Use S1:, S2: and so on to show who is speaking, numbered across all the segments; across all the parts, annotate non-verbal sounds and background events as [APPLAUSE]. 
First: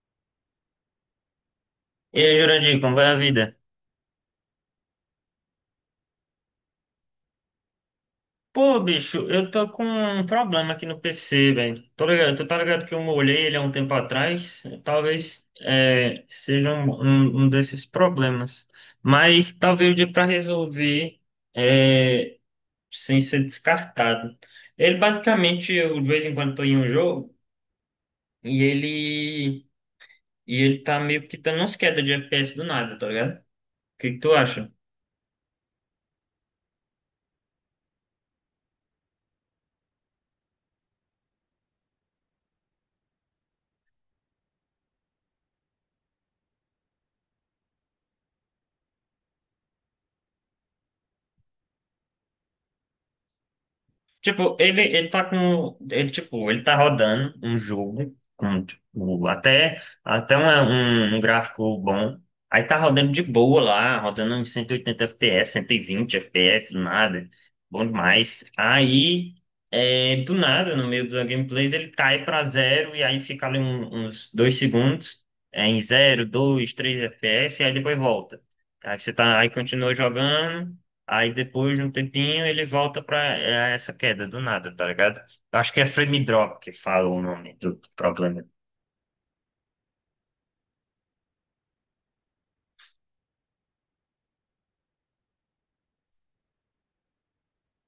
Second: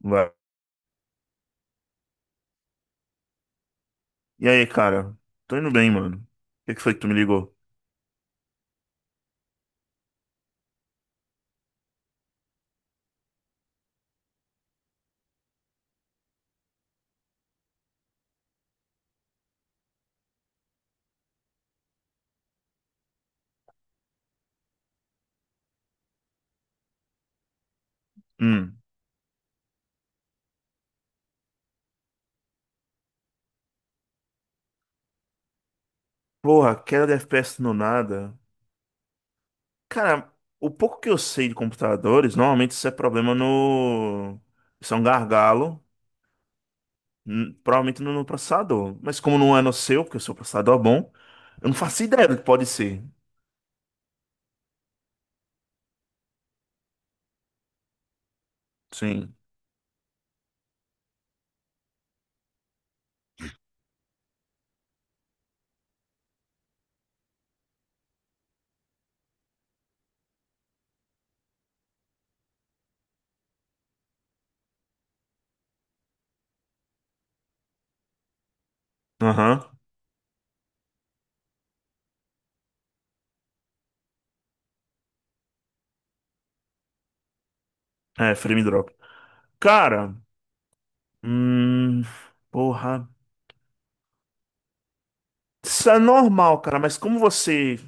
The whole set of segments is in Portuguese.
S1: Vai.
S2: E aí, Jurandir, como vai a vida?
S1: E aí, cara? Tô indo bem, mano. O que que foi que tu me ligou?
S2: Pô, bicho, eu tô com um problema aqui no PC, velho. Tô ligado, tu tá ligado que eu molhei ele há um tempo atrás? Talvez seja um desses problemas. Mas talvez dê pra resolver é, sem ser descartado. Ele basicamente, eu de vez em quando tô em um jogo e
S1: Hum.
S2: ele, e ele tá meio que dando umas quedas de FPS do nada, tá ligado? O que que tu acha?
S1: Porra, queda de FPS no nada. Cara, o pouco que eu sei de computadores, normalmente isso é problema no. Isso é um gargalo. Provavelmente no processador. Mas como não é no seu, porque o seu processador é bom, eu não faço ideia do que pode ser.
S2: Tipo, ele tá com. Tipo, ele tá rodando um jogo com, tipo,
S1: Sim.
S2: até um gráfico bom. Aí tá rodando de boa lá, rodando uns 180 FPS, 120 FPS, do nada. Bom demais. Aí, do nada, no meio da gameplay, ele cai pra zero e aí fica ali uns dois segundos, em zero, dois, três FPS, e aí depois volta. Aí
S1: Aham.
S2: continua jogando. Aí depois de um tempinho ele volta pra essa queda do nada, tá ligado? Eu acho que é frame drop que fala o nome do
S1: É,
S2: problema.
S1: frame drop. Cara, hum. Porra. Isso é normal, cara, mas como você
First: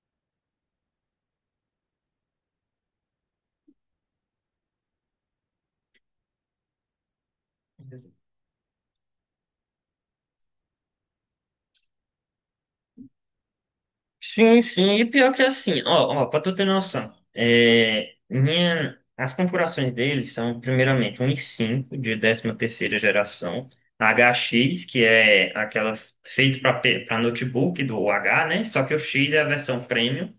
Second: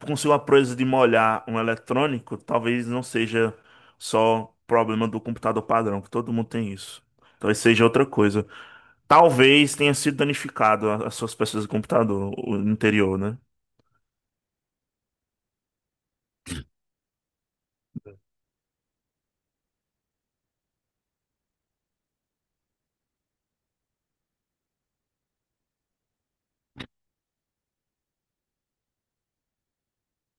S1: com sua proeza de molhar um eletrônico, talvez não seja só problema do computador padrão, que todo mundo tem isso. Talvez seja outra coisa. Talvez tenha sido danificado as suas peças do computador, o interior, né?
S2: Sim, sim, e pior que é assim, ó, ó, pra tu ter noção, as configurações deles são, primeiramente, um i5 de 13ª geração, HX, que é aquela feita para notebook do H, né? Só que o X é a versão premium.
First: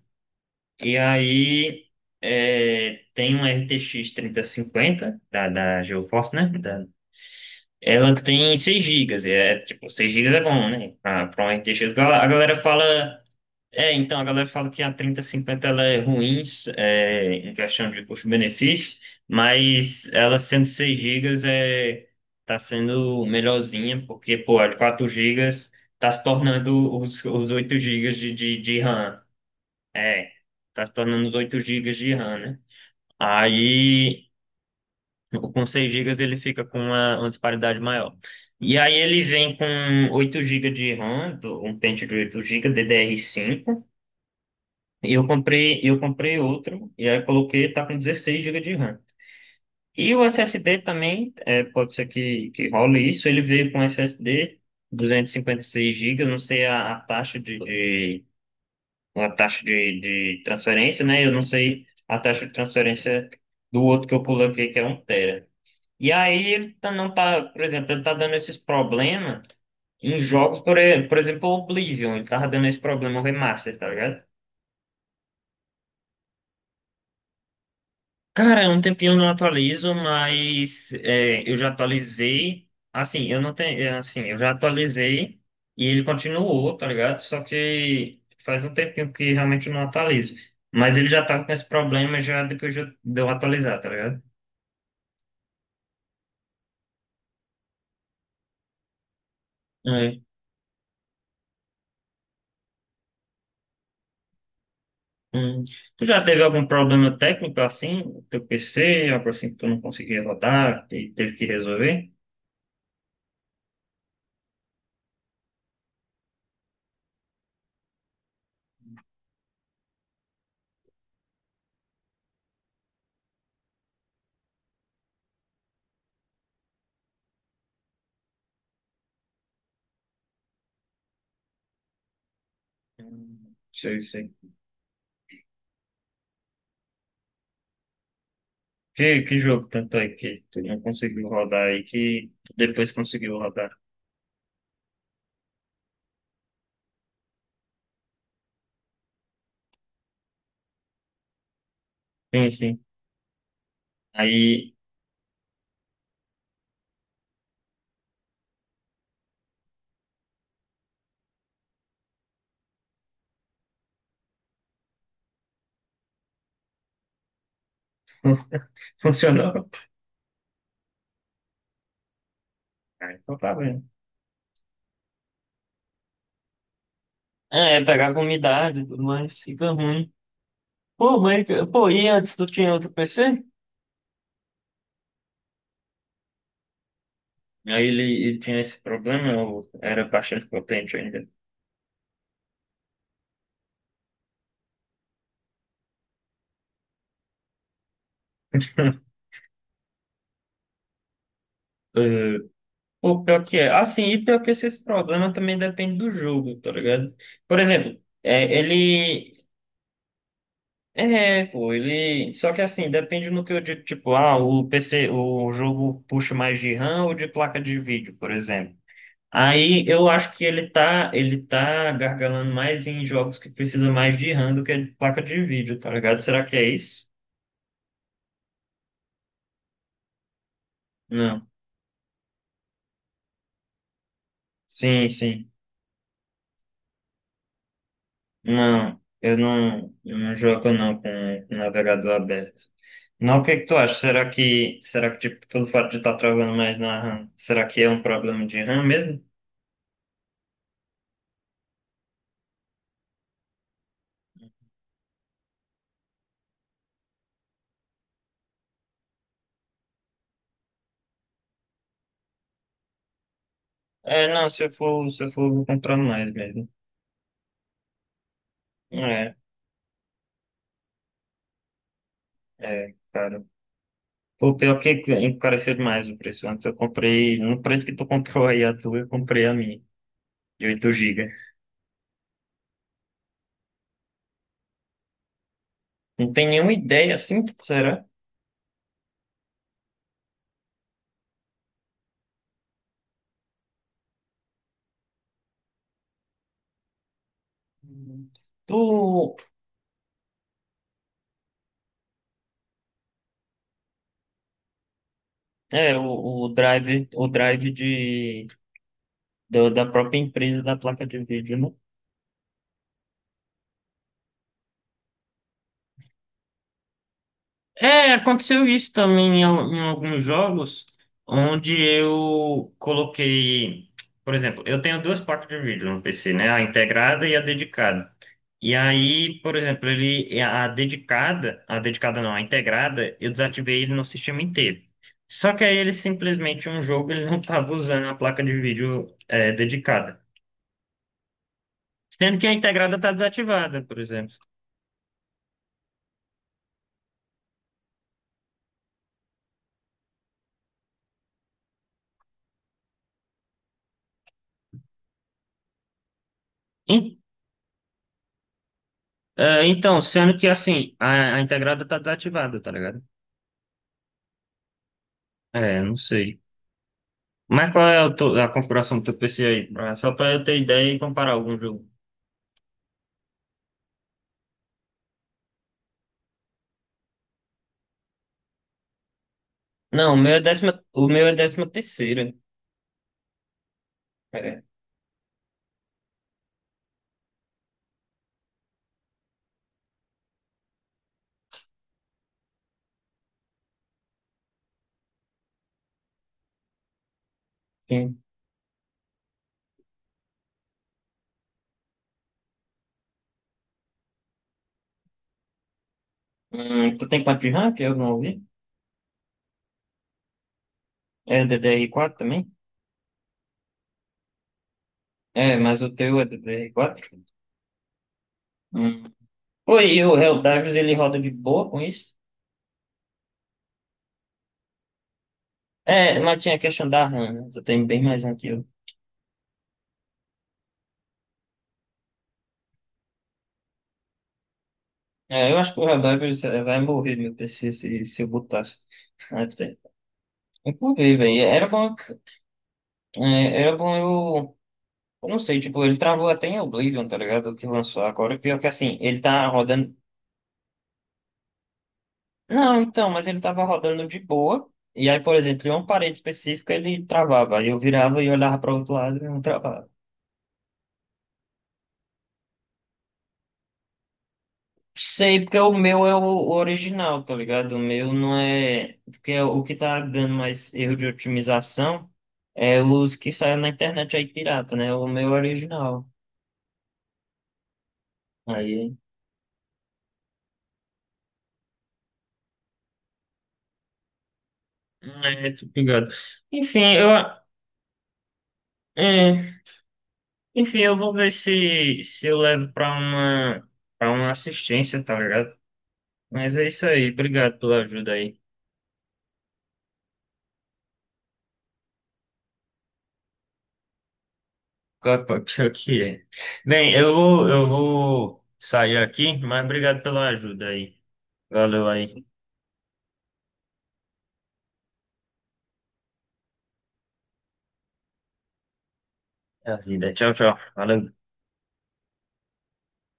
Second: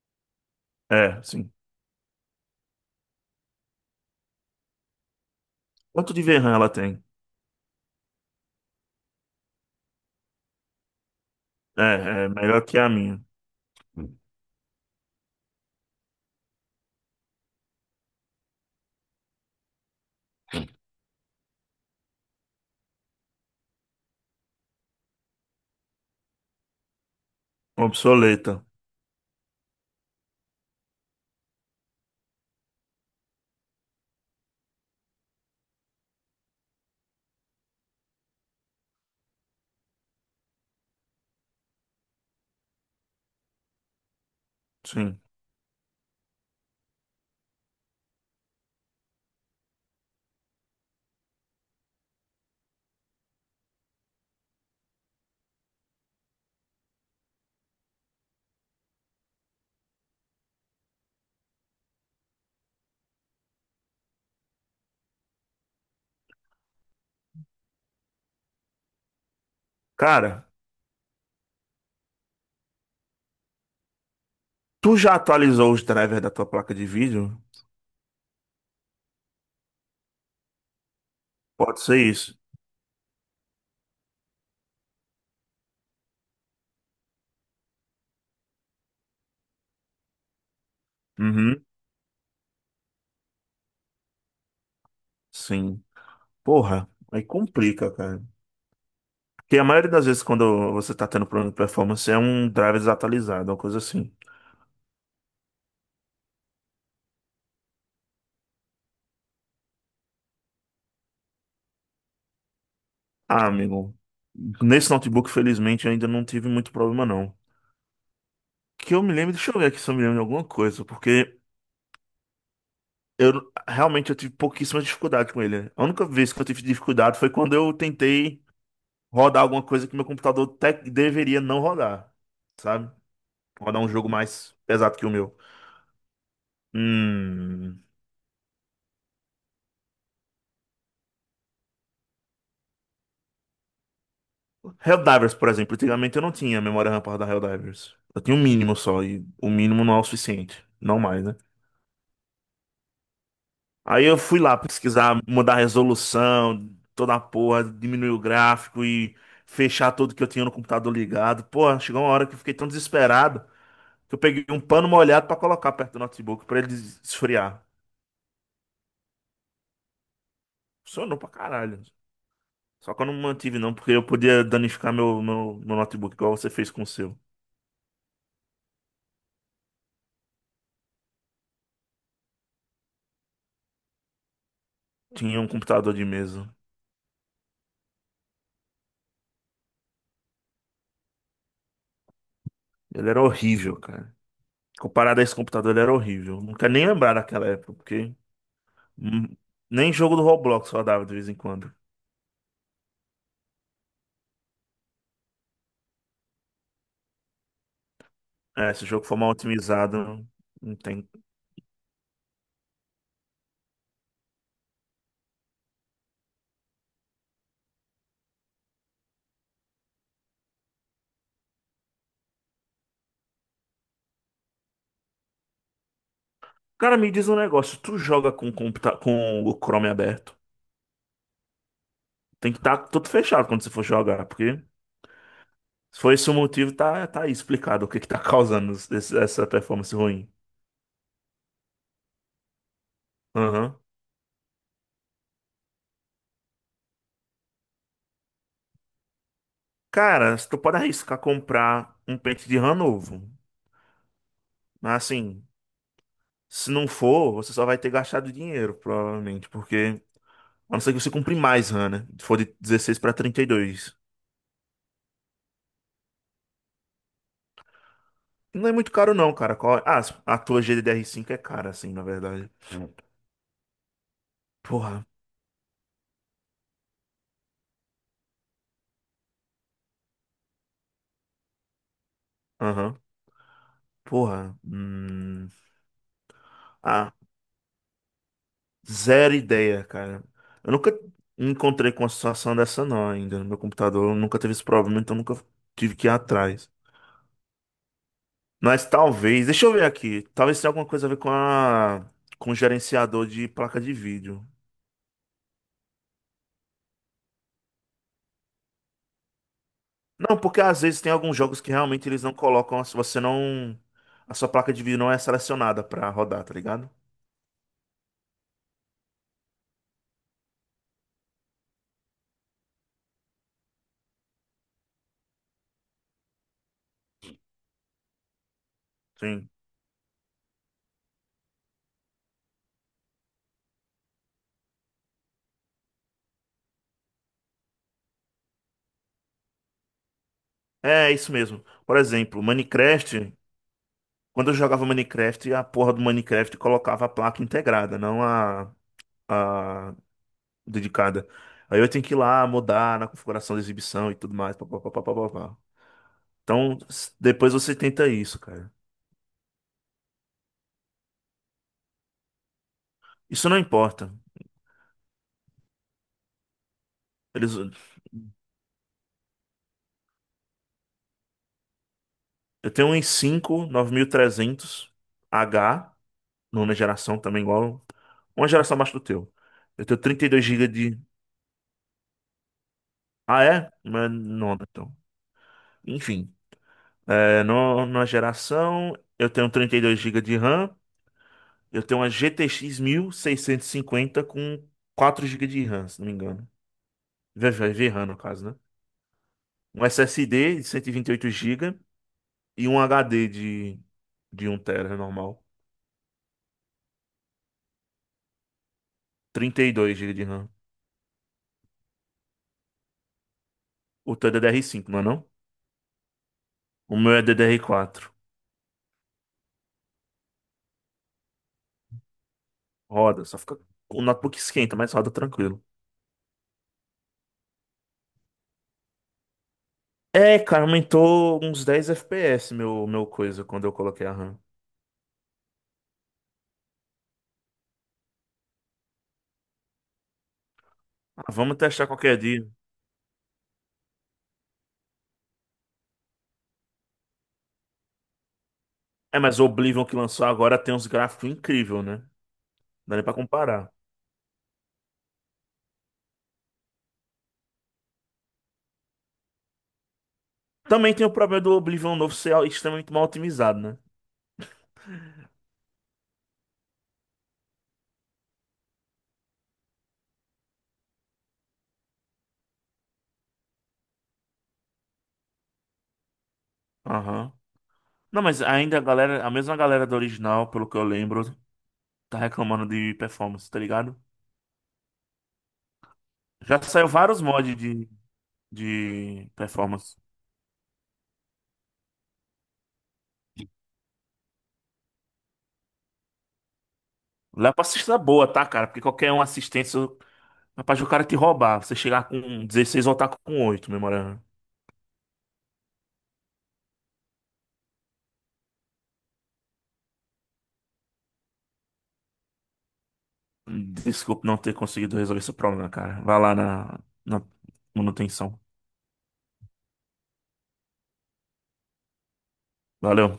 S2: E
S1: É, sim.
S2: aí tem uma RTX cinquenta da
S1: Quanto de
S2: GeForce, né?
S1: VRAM ela
S2: Da-
S1: tem?
S2: ela tem 6 gigas. É, tipo, 6 gigas é bom, né? Pra uma RTX.
S1: É,
S2: A
S1: é
S2: galera
S1: melhor que a
S2: fala.
S1: minha.
S2: É, então, a galera fala que a 3050 ela é ruim em questão de custo-benefício, mas ela sendo 6 gigas tá sendo melhorzinha, porque, pô, a de 4 gigas tá se tornando os 8 gigas de,
S1: Obsoleta.
S2: de, de RAM. É, tá se tornando os 8 gigas de RAM, né? Aí, com 6 gigas ele fica com uma disparidade maior. E aí ele vem com 8 gigas de RAM, um pente de 8 GB DDR5. E
S1: Sim.
S2: eu comprei, eu comprei outro, e aí coloquei, tá com 16 gigas de RAM. E o SSD também, pode ser que role isso, ele veio com SSD seis gigas, não sei a uma taxa de transferência, né? Eu não sei a taxa de transferência do outro que eu coloquei, que é um tera. E aí ele não tá, por exemplo, ele tá dando esses problemas em
S1: Cara,
S2: jogos, por exemplo, o Oblivion, ele tava dando esse problema no remaster, tá ligado?
S1: tu já atualizou os drivers da tua placa de vídeo?
S2: Cara, é um tempinho eu não atualizo, mas eu já
S1: Pode ser isso.
S2: atualizei. Assim, eu não tenho. Assim, eu já atualizei e ele continuou, tá ligado? Só que faz um tempinho que realmente eu não atualizo. Mas ele já tava com
S1: Uhum.
S2: esse problema já depois de eu atualizar, tá ligado?
S1: Sim. Porra, aí complica, cara. Que a maioria das
S2: É.
S1: vezes, quando você está tendo problema de performance, é um driver desatualizado, uma coisa assim.
S2: Hum. Tu já teve algum problema técnico assim? No teu PC, algo assim que tu não conseguia rodar e teve que resolver?
S1: Ah, amigo, nesse notebook, felizmente, eu ainda não tive muito problema, não. Que eu me lembro, deixa eu ver aqui se eu me lembro de alguma coisa, porque eu realmente eu tive pouquíssima dificuldade com ele. A única vez que eu tive dificuldade foi quando eu tentei rodar alguma coisa que meu computador deveria não rodar, sabe? Rodar um
S2: Sei,
S1: jogo
S2: sei.
S1: mais pesado que o meu. Hum.
S2: Que jogo tanto é que tu não conseguiu rodar aí que tu depois conseguiu rodar?
S1: Helldivers, por exemplo, antigamente eu não tinha memória RAM para da Helldivers. Eu tinha um mínimo só, e o mínimo não é o suficiente, não mais, né?
S2: Enfim,
S1: Aí eu fui lá
S2: aí
S1: pesquisar, mudar a resolução, toda a porra, diminuir o gráfico e fechar tudo que eu tinha no computador ligado. Porra, chegou uma hora que eu fiquei tão desesperado que eu peguei um pano molhado pra colocar perto do notebook pra ele esfriar.
S2: [LAUGHS] funcionou.
S1: Funcionou pra caralho. Só que eu
S2: Ah,
S1: não
S2: então tá
S1: mantive não,
S2: vendo.
S1: porque eu podia danificar meu notebook, igual você fez com o seu.
S2: É pegar com umidade e tudo mais, fica ruim. Pô, mas, pô, e antes tu tinha outro PC?
S1: Tinha um computador de mesa.
S2: Aí ele tinha esse problema, eu era bastante potente ainda.
S1: Ele era horrível, cara. Comparado a esse computador, ele era horrível. Não quero nem lembrar daquela época, porque hum, nem jogo do Roblox só dava de vez em quando.
S2: Eh, Pô, pior que é. Assim, e pior que esse problema também depende do jogo, tá ligado? Por exemplo,
S1: É, se o jogo for mal
S2: ele.
S1: otimizado, não tem.
S2: É, pô, ele. Só que assim, depende no que eu digo, tipo, ah, o PC, o jogo puxa mais de RAM ou de placa de vídeo, por exemplo. Aí eu acho que ele tá gargalando mais em jogos que precisam mais de RAM do que de placa de vídeo, tá ligado? Será que é
S1: Cara,
S2: isso?
S1: me diz um negócio. Tu joga com, computa com o Chrome aberto?
S2: Não.
S1: Tem que estar tudo fechado quando você for jogar, porque
S2: Sim, sim.
S1: se for esse o motivo, tá, tá aí explicado o que que tá [LAUGHS] causando
S2: Não, eu
S1: essa
S2: não,
S1: performance
S2: eu
S1: ruim.
S2: não jogo não com o navegador aberto. Não, o que que tu
S1: Aham.
S2: acha? Será que tipo, pelo fato de estar travando mais na RAM, será que é um problema de RAM mesmo?
S1: Cara, tu pode arriscar comprar um pente de RAM novo. Mas assim, se não for, você só vai ter gastado dinheiro, provavelmente, porque. A não ser que você compre mais RAM, né? Se for de 16 para 32.
S2: É, não, se eu for, eu vou comprar mais mesmo.
S1: Não é muito caro não,
S2: É,
S1: cara. Qual... Ah, a tua GDDR5 é cara, assim, na verdade.
S2: é, cara. Pô, pior que
S1: Porra.
S2: encareceu demais o preço. Antes eu comprei, no preço que tu comprou aí a tua, eu comprei a minha, de oito gigas.
S1: Aham. Porra. Hum.
S2: Não tem nenhuma
S1: Ah,
S2: ideia assim, será?
S1: zero ideia, cara. Eu nunca me encontrei com uma situação dessa não ainda no meu computador. Eu Nunca teve esse problema, então nunca tive que ir atrás.
S2: Hum. Tu,
S1: Mas talvez... Deixa eu ver aqui. Talvez tenha alguma coisa a ver com a... com o gerenciador de placa de vídeo.
S2: é, o, o drive da própria
S1: Não, porque
S2: empresa da
S1: às vezes
S2: placa
S1: tem
S2: de
S1: alguns
S2: vídeo,
S1: jogos
S2: né?
S1: que realmente eles não colocam, se você não. A sua placa de vídeo não é selecionada pra rodar, tá ligado?
S2: É, aconteceu isso também em alguns jogos, onde eu coloquei, por exemplo, eu tenho duas placas de vídeo no PC, né? A integrada e a dedicada. E aí,
S1: Sim.
S2: por exemplo, ele, a dedicada não, a integrada, eu desativei ele no sistema inteiro. Só que aí ele simplesmente, um jogo, ele não estava usando a placa de vídeo dedicada.
S1: É, é isso mesmo. Por
S2: Sendo
S1: exemplo,
S2: que a integrada está
S1: Minecraft,
S2: desativada, por exemplo.
S1: quando eu jogava Minecraft, a porra do Minecraft colocava a placa integrada, não a, a dedicada. Aí eu tenho que ir lá mudar na configuração da exibição e tudo mais. Pá, pá, pá, pá, pá, pá, pá. Então,
S2: En-
S1: depois você tenta isso, cara.
S2: Então, sendo que assim, a integrada está desativada, tá ligado?
S1: Isso não importa.
S2: É, não sei.
S1: Eles,
S2: Mas qual é a configuração do teu PC aí? Só pra eu ter ideia e comparar algum jogo.
S1: eu tenho um i5 5 9300 h nona geração também, igual. Uma geração abaixo do teu. Eu tenho
S2: Não, o meu é
S1: 32 gigas
S2: décima,
S1: de.
S2: o meu é décima terceira.
S1: Ah, é? Mas
S2: É,
S1: nona, então. Enfim, é, no, numa geração, eu tenho 32 gigas de RAM. Eu tenho uma GTX cinquenta com 4 gigas de RAM, se não me engano. VRAM, no
S2: sim.
S1: caso, né? Um SSD de 128 gigas e um HD de um tera normal.
S2: Tu tem quanto de RAM que eu não ouvi?
S1: 32 gigas de RAM.
S2: É D D DDR4 também?
S1: O teu é ddr cinco não é não?
S2: É, mas o teu é
S1: O
S2: DDR4?
S1: meu é ddr quatro.
S2: Hum. Pô, e o Helldivers ele roda de boa com isso?
S1: Roda, só fica. O notebook esquenta, mas roda tranquilo.
S2: É, mas tinha a questão da RAM, né? Tu tem bem mais RAM que eu.
S1: É, cara, aumentou uns 10 FPS meu coisa quando eu coloquei a RAM.
S2: É, eu acho que o Helldivers vai morrer meu PC se eu botasse. Até. Inclusive,
S1: Ah,
S2: velho,
S1: vamos testar qualquer dia.
S2: era bom eu. Eu não sei, tipo, ele travou até em Oblivion, tá ligado? O que lançou agora. Pior que assim,
S1: É,
S2: ele
S1: mas o
S2: tá
S1: Oblivion que
S2: rodando.
S1: lançou agora tem uns gráficos incríveis, né? Não
S2: Não,
S1: dá nem
S2: então,
S1: pra
S2: mas ele tava
S1: comparar.
S2: rodando de boa. E aí, por exemplo, em uma parede específica ele travava. Aí eu virava e olhava pra outro lado e não travava.
S1: Também tem o problema do Oblivion novo ser extremamente mal otimizado, né?
S2: Sei, porque o meu é o original, tá ligado? O meu não é. Porque é o que tá dando mais erro de otimização é os que saem na internet aí pirata, né? O meu é original.
S1: Aham. Não, mas ainda a
S2: Aí.
S1: galera, a mesma galera do original, pelo que eu lembro, tá reclamando de performance, tá ligado?
S2: É, tô ligado.
S1: Já
S2: Enfim,
S1: saiu
S2: eu.
S1: vários mods de
S2: É.
S1: performance.
S2: Enfim, eu vou ver se eu levo pra uma assistência, tá ligado? Mas é isso aí,
S1: Lá
S2: obrigado
S1: pra
S2: pela
S1: assistir é
S2: ajuda
S1: boa,
S2: aí.
S1: tá, cara? Porque qualquer um assistência Rapaz, o cara te roubar, você chegar com 16 voltar com oito memorando.
S2: Claro, pô. Pior que é. Bem, eu vou sair aqui, mas obrigado pela ajuda aí. Valeu aí,
S1: Desculpe não ter conseguido resolver esse problema, cara. Vai lá na, na manutenção.
S2: é a vida. Tchau, tchau. Valeu.
S1: Valeu.